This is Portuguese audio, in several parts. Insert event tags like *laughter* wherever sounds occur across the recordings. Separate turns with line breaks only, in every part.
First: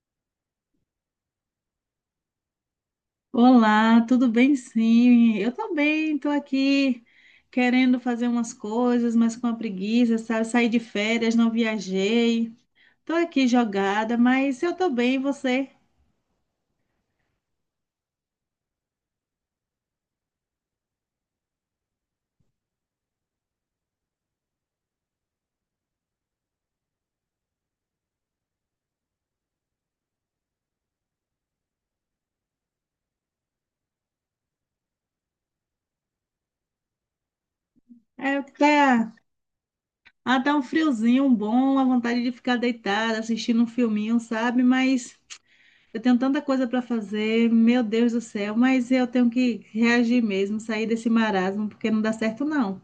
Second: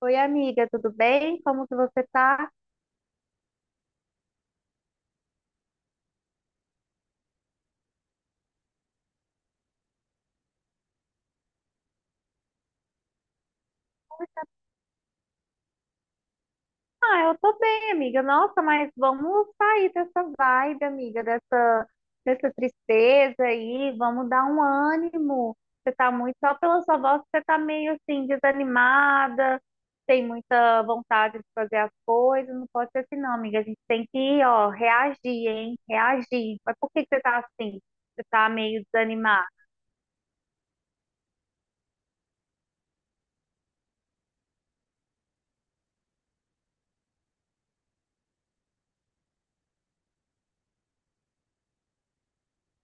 Oi, amiga, tudo bem? Como que você tá?
Olá, tudo bem? Sim, eu também estou aqui querendo fazer umas coisas, mas com a preguiça, sabe? Saí de férias, não viajei, estou aqui jogada, mas eu estou bem, e você?
Ah, eu tô bem, amiga. Nossa, mas vamos sair dessa vibe, amiga, dessa tristeza aí. Vamos dar um ânimo. Você tá muito, só pela sua voz, você tá meio assim, desanimada, tem muita vontade de fazer as coisas. Não pode ser assim, não, amiga. A gente tem que, ó, reagir, hein? Reagir. Mas por que que você tá assim? Você
É,
tá meio
tá,
desanimada?
tá um friozinho bom, a vontade de ficar deitada, assistindo um filminho, sabe? Mas eu tenho tanta coisa para fazer, meu Deus do céu, mas eu tenho que reagir mesmo, sair desse marasmo, porque não dá certo não.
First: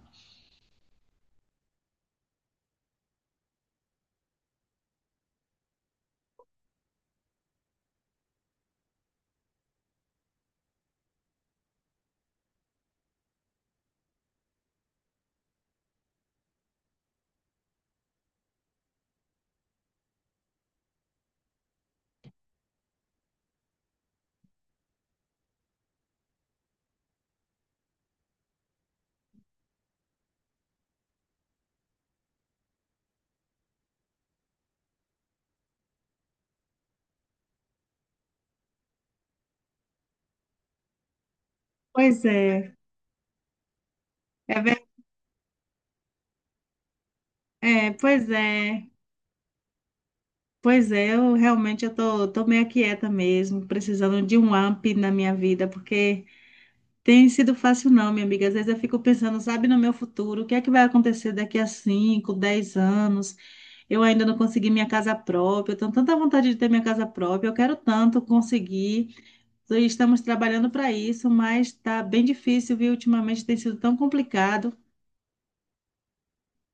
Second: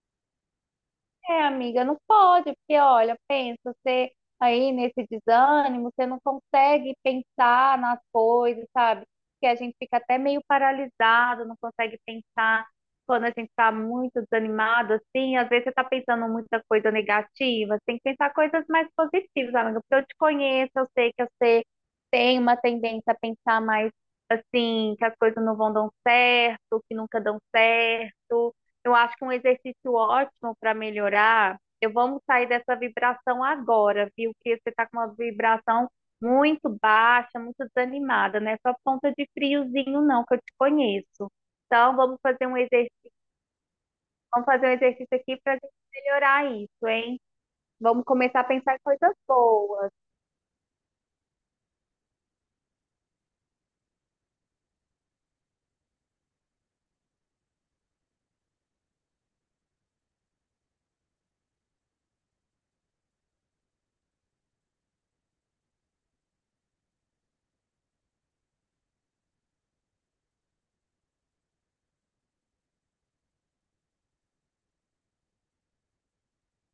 É, amiga, não pode, porque olha, pensa, você aí nesse desânimo, você não consegue pensar nas coisas, sabe? Que a gente fica até meio paralisado, não consegue pensar quando a gente tá muito desanimado, assim, às vezes você tá pensando muita coisa negativa, você tem que pensar coisas mais positivas, amiga, porque eu te conheço, eu sei que você tem uma tendência a pensar mais assim, que as coisas não vão dar certo, que nunca dão certo. Eu acho que um exercício ótimo para melhorar. Eu vamos sair dessa vibração agora, viu? Que você está com uma vibração muito baixa, muito desanimada, né? Só ponta de friozinho, não, que eu te conheço. Então,
Pois é,
vamos
é,
fazer um
ver-
exercício aqui para melhorar isso, hein?
é,
Vamos
pois
começar a pensar em
é.
coisas boas.
Pois é, eu realmente eu tô meio quieta mesmo, precisando de um up na minha vida, porque tem sido fácil não, minha amiga. Às vezes eu fico pensando, sabe, no meu futuro, o que é que vai acontecer daqui a 5 10 anos? Eu ainda não consegui minha casa própria, eu tenho tanta vontade de ter minha casa própria, eu quero tanto conseguir. E estamos trabalhando para isso, mas tá bem difícil, viu? Ultimamente tem sido tão complicado.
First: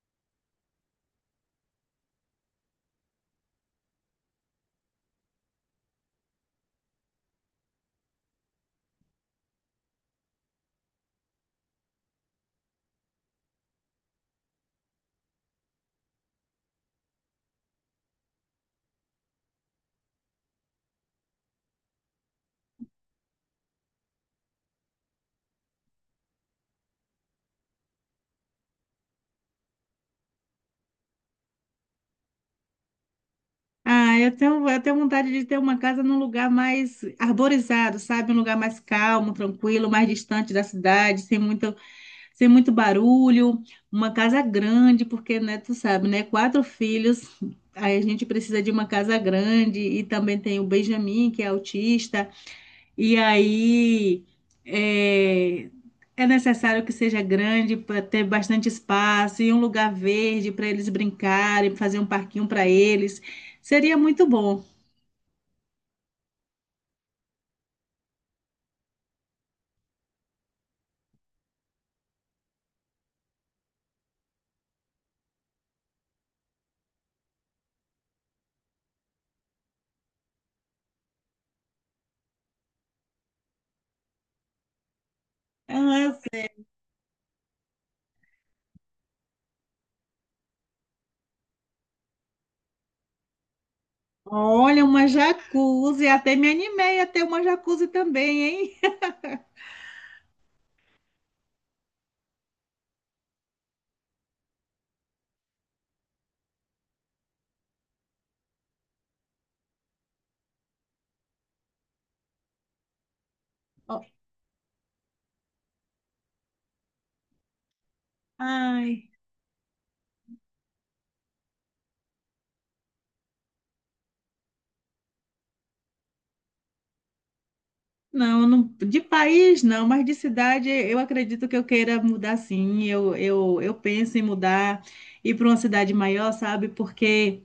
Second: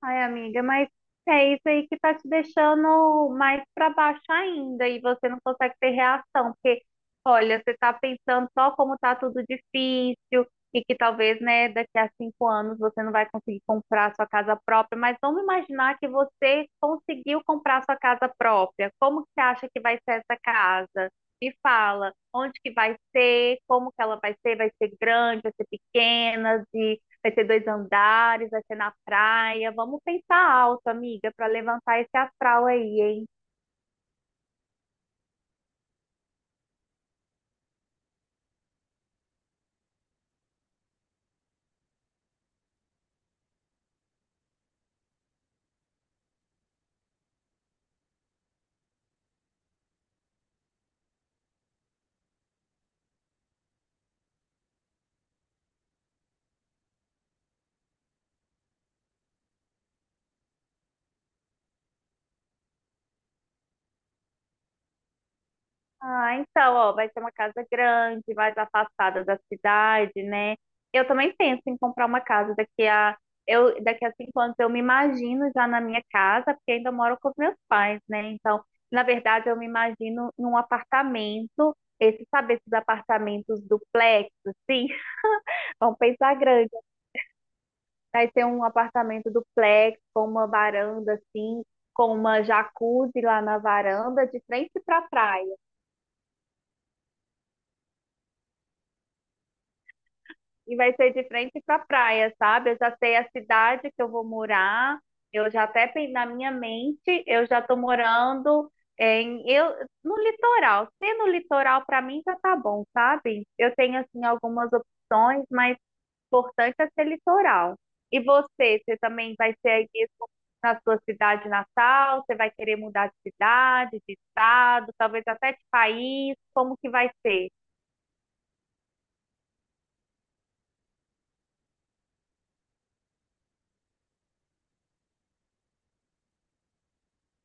Ai, amiga, mas é isso aí que tá te deixando mais para baixo ainda e você não consegue ter reação, porque olha, você tá pensando só como tá tudo difícil e que talvez, né, daqui a 5 anos você não vai conseguir comprar sua casa própria, mas vamos imaginar que você conseguiu comprar sua casa própria. Como que você acha que vai ser essa casa? Me fala, onde que vai ser, como que ela vai ser grande, vai ser pequena, de vai ter 2 andares, vai ser na praia. Vamos pensar alto, amiga, para levantar esse astral aí, hein?
Ah, eu tenho vontade de ter uma casa num lugar mais arborizado, sabe? Um lugar mais calmo, tranquilo, mais distante da cidade, sem muito barulho. Uma casa grande, porque, né, tu sabe, né? Quatro filhos, aí a gente precisa de uma casa grande. E também tem o Benjamin, que é autista. E aí é, é necessário que seja grande para ter bastante espaço e um lugar verde para eles brincarem, fazer um parquinho para eles. Seria muito bom.
Ah, então, ó, vai ser uma casa grande, mais afastada da cidade, né? Eu também penso em comprar uma casa daqui a eu daqui a 5 anos. Eu me imagino já na minha casa, porque ainda moro com os meus pais, né? Então, na verdade, eu me imagino num apartamento. Esse, sabe, esses apartamentos duplex, assim, *laughs* vamos
Ah,
pensar grande. Vai ter um apartamento duplex com uma varanda assim, com uma jacuzzi lá na varanda, de frente
olha,
pra
uma
praia.
jacuzzi, até me animei a ter uma jacuzzi também, hein?
E vai ser de frente pra praia, sabe? Eu já sei a cidade que eu vou morar. Eu já até na minha mente, eu já tô morando em eu no litoral. Ser no litoral pra mim já tá bom, sabe? Eu
Ó,
tenho assim algumas opções, mas importante é ser litoral. E você, você
ai,
também vai ser aí mesmo na sua cidade natal? Você vai querer mudar de cidade, de estado, talvez até de país? Como que vai ser?
de país não, mas de cidade eu acredito que eu queira mudar, sim. Eu penso em mudar, ir para uma cidade maior, sabe? Porque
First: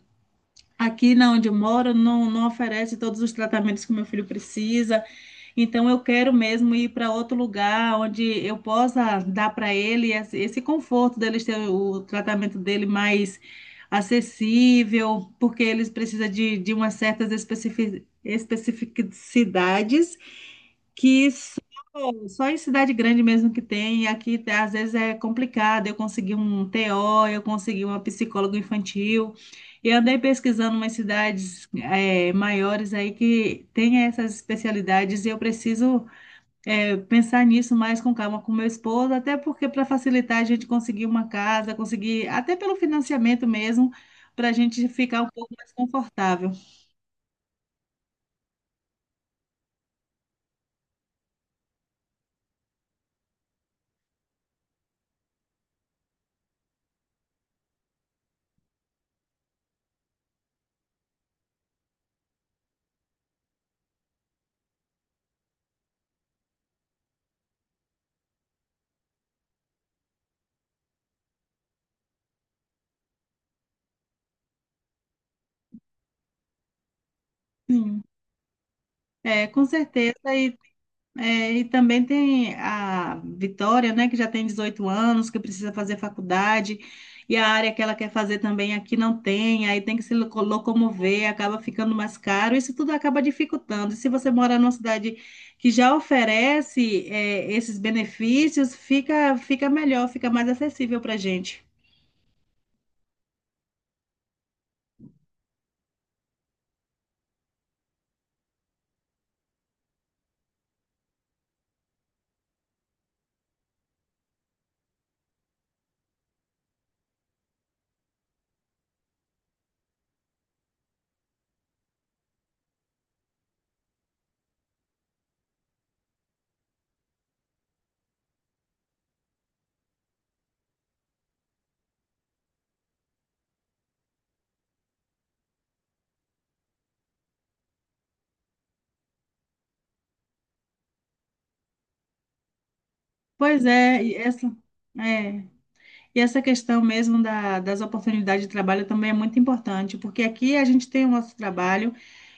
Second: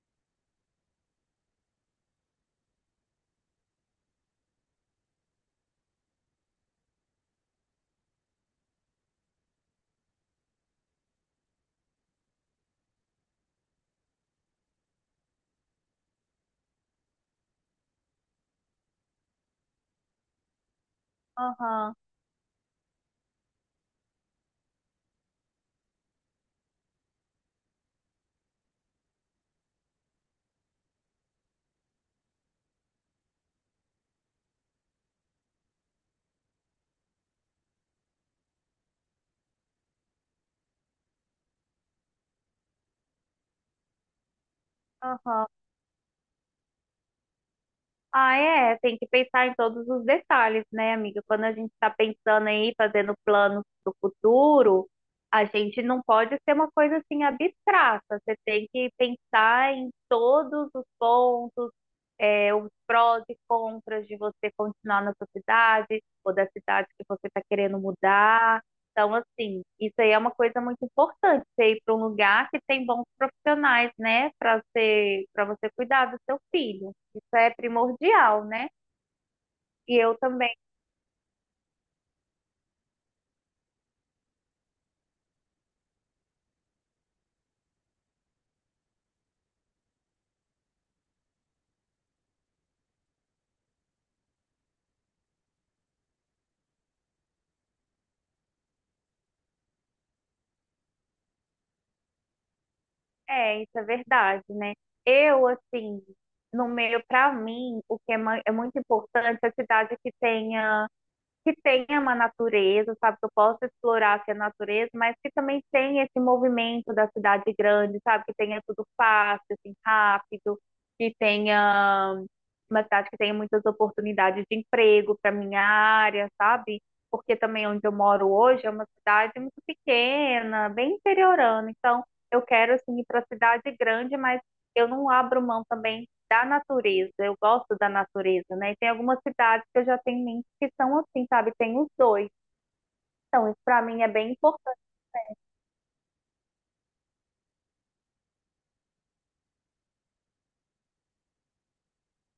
aqui na onde eu moro não oferece todos os tratamentos que meu filho precisa, então eu quero mesmo ir para outro lugar onde eu possa dar para ele esse conforto deles ter o tratamento dele mais acessível, porque eles precisam de umas certas especificidades que
Aham,
só em cidade grande mesmo que tem, e aqui às vezes é complicado. Eu consegui um TO, eu consegui uma psicóloga infantil, e andei pesquisando umas cidades maiores aí que tem essas especialidades, e eu preciso pensar nisso mais com calma com meu esposo, até porque para facilitar a gente conseguir uma casa, conseguir, até pelo financiamento mesmo, para a gente ficar um
aham.
pouco mais confortável.
Ah, é, tem que pensar em todos os detalhes, né, amiga? Quando a gente está pensando aí, fazendo planos do futuro, a gente não pode ser uma coisa assim abstrata. Você tem que pensar em todos os pontos, é, os prós e contras de você continuar na sua cidade ou da cidade que você está querendo mudar. Então, assim, isso aí é uma coisa muito importante, você ir para um lugar que tem bons profissionais, né, para você cuidar do seu filho. Isso é
Sim.
primordial, né?
É, com
E
certeza.
eu também,
e É, e também tem a Vitória, né, que já tem 18 anos, que precisa fazer faculdade, e a área que ela quer fazer também aqui não tem, aí tem que se locomover, acaba ficando mais caro, isso tudo acaba dificultando. E se você mora numa cidade que já oferece, é, esses benefícios, fica melhor, fica mais acessível para a gente.
é, isso é verdade, né? Eu, assim, no meio, para mim, o que é muito importante é a cidade que tenha uma natureza, sabe? Que eu possa explorar assim, a natureza, mas que também tenha esse movimento da cidade grande, sabe? Que tenha tudo fácil, assim, rápido, que tenha uma cidade que tenha muitas oportunidades de emprego para minha área, sabe? Porque também onde eu moro hoje é uma cidade muito pequena, bem interiorana. Então, eu quero assim ir para a cidade grande, mas eu não abro mão também da natureza, eu gosto da natureza, né? E tem algumas cidades que eu já tenho em mente que são assim, sabe? Tem os dois. Então, isso
Pois
para mim
é,
é
e
bem
essa.
importante.
É. E essa questão mesmo da, das oportunidades de trabalho também é muito importante, porque aqui a gente tem o nosso trabalho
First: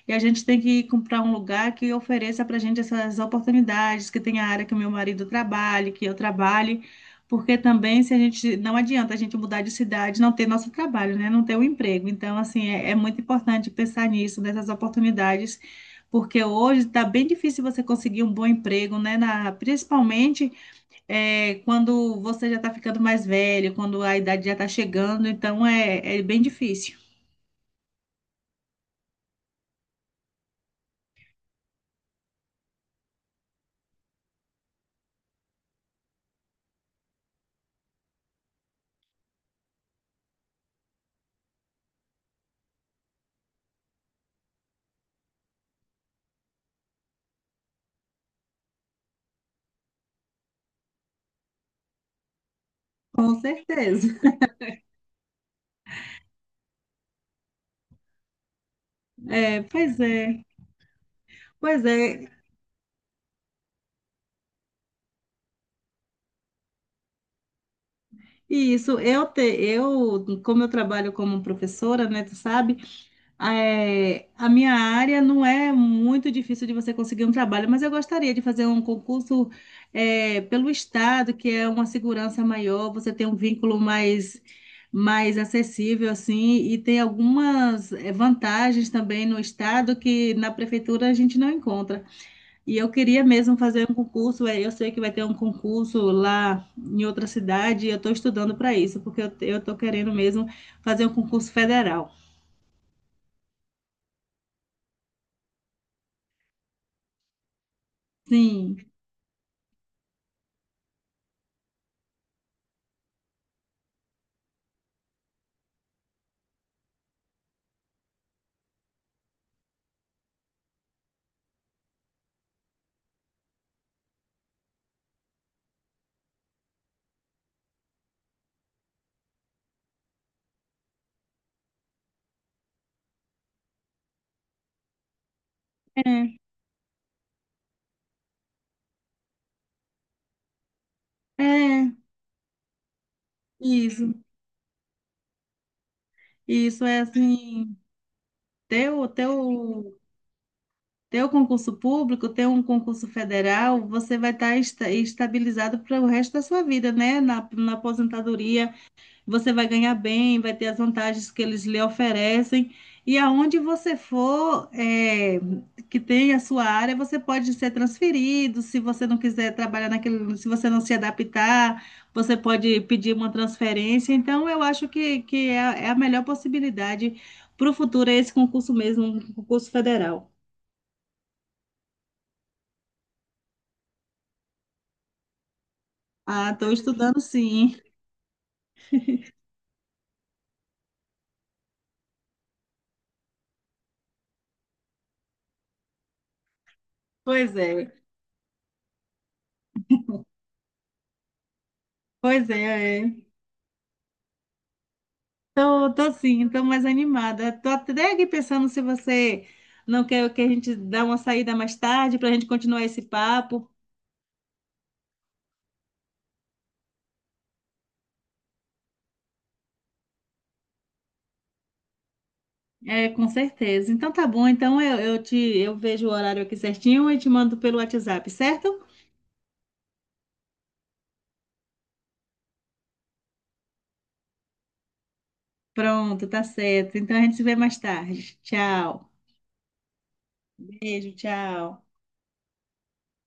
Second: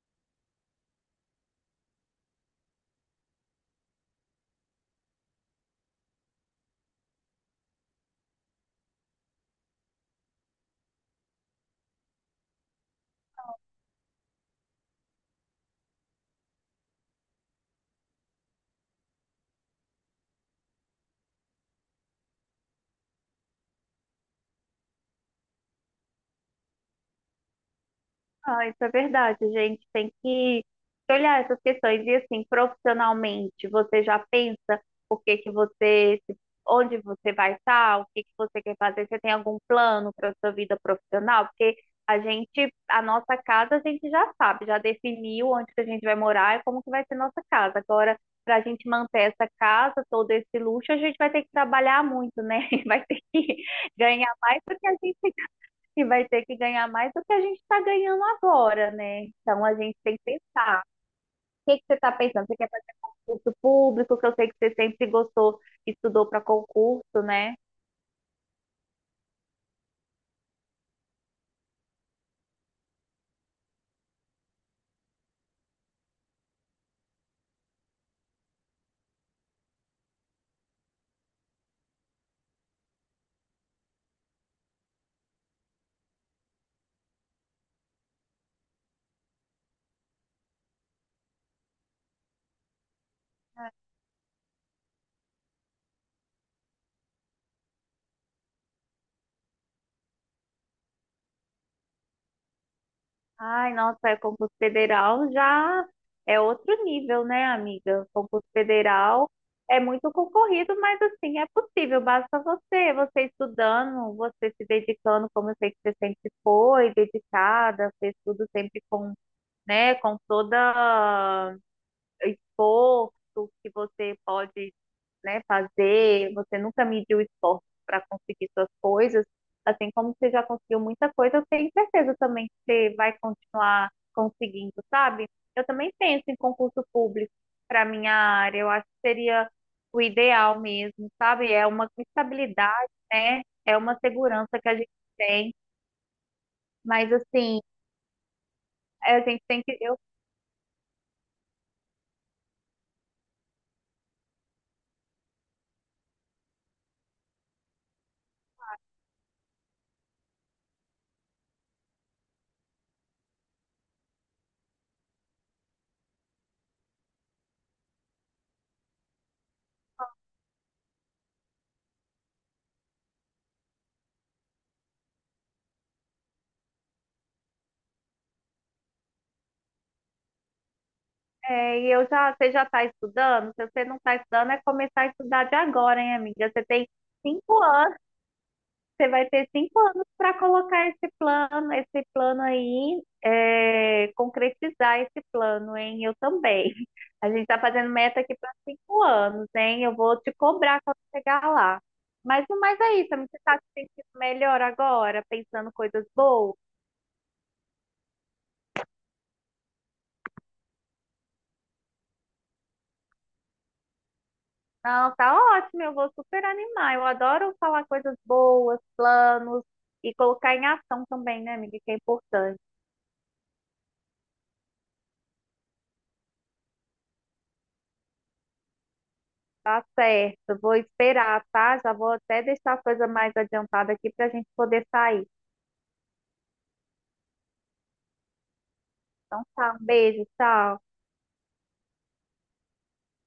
e a gente tem que comprar um lugar que ofereça para a gente essas oportunidades, que tenha a área que o meu marido trabalhe, que eu trabalhe, porque também se a gente não adianta a gente mudar de cidade, e não ter nosso trabalho, né? Não ter o emprego. Então, assim, é muito importante pensar nisso, nessas oportunidades, porque hoje está bem difícil você conseguir um bom emprego, né? Principalmente, é, quando você já está ficando mais velho, quando a idade já está chegando, então é bem difícil.
Ah, isso é verdade, gente. Tem que olhar essas questões. E assim, profissionalmente, você já pensa o que que você, onde você vai estar, o que que você quer fazer? Você tem algum plano para sua vida profissional? Porque a gente, a nossa casa, a gente já sabe, já definiu onde que a gente vai morar e como que vai ser nossa casa. Agora, para a gente manter essa casa, todo esse luxo, a gente vai ter que trabalhar muito, né? *laughs* Vai
*laughs*
ter
Com
que
certeza.
ganhar mais do que a gente que vai ter que ganhar mais do que a gente está ganhando agora, né?
É,
Então a gente
pois
tem que
é,
pensar. O que
pois
que você está
é.
pensando? Você quer fazer concurso público, que eu sei que você sempre gostou, estudou para concurso, né?
E isso, como eu trabalho como professora, né, tu sabe? É, a minha área não é muito difícil de você conseguir um trabalho, mas eu gostaria de fazer um concurso, é, pelo Estado, que é uma segurança maior, você tem um vínculo mais acessível, assim, e tem algumas, é, vantagens também no Estado que na prefeitura a gente não encontra. E eu queria mesmo fazer um concurso, é, eu sei que vai ter um concurso lá em outra cidade, e eu estou estudando para isso, porque eu estou querendo mesmo fazer um concurso federal.
Ai, nossa, é concurso federal já é outro nível, né, amiga? Concurso
Sim.
federal é muito concorrido, mas assim, é possível, basta você, estudando, você se dedicando, como eu sei que você sempre foi, dedicada, fez tudo sempre com, né, com toda esforço que você pode, né, fazer, você nunca mediu esforço para conseguir suas coisas, assim como você já conseguiu muita coisa, eu tenho certeza também que você vai continuar conseguindo, sabe? Eu também penso em
É.
concurso público para minha área, eu acho que seria o ideal mesmo, sabe? É
É,
uma estabilidade, né? É uma
isso,
segurança que a gente tem,
isso é
mas assim,
assim, teu,
a gente tem que
teu,
eu
teu concurso público, teu um concurso federal, você vai estar estabilizado para o resto da sua vida, né? Na aposentadoria. Você vai ganhar bem, vai ter as vantagens que eles lhe oferecem. E aonde você for, é, que tem a sua área, você pode ser transferido. Se você não quiser trabalhar naquele, se você não se adaptar, você pode pedir uma transferência. Então, eu acho que é, é a melhor possibilidade para o futuro, é esse concurso mesmo, um concurso federal.
é, e eu já, você já está estudando? Se você não está estudando, é começar a estudar de agora, hein, amiga?
Ah,
Você
estou
tem
estudando
cinco
sim.
anos, para colocar esse plano aí, é, concretizar esse plano, hein? Eu também. *laughs* A gente
Pois
está fazendo
é,
meta aqui para 5 anos, hein? Eu vou te cobrar quando chegar lá. Mas
pois
no mais é
é.
isso,
É.
amiga. Você está se sentindo melhor agora, pensando
Tô,
coisas
tô sim,
boas?
tô mais animada. Tô até aqui pensando se você não quer que a gente dê uma saída mais tarde para a gente continuar esse papo.
Não, tá ótimo, eu vou super animar. Eu adoro falar coisas boas, planos e colocar em ação também, né, amiga, que é importante.
É, com certeza. Então tá bom. Então eu vejo o horário aqui certinho e te mando pelo WhatsApp, certo?
Tá certo, vou esperar, tá? Já vou até deixar a coisa mais adiantada aqui pra gente poder sair.
Pronto, tá certo. Então a gente se vê mais tarde. Tchau.
Então tá, um beijo, tchau.
Beijo, tchau.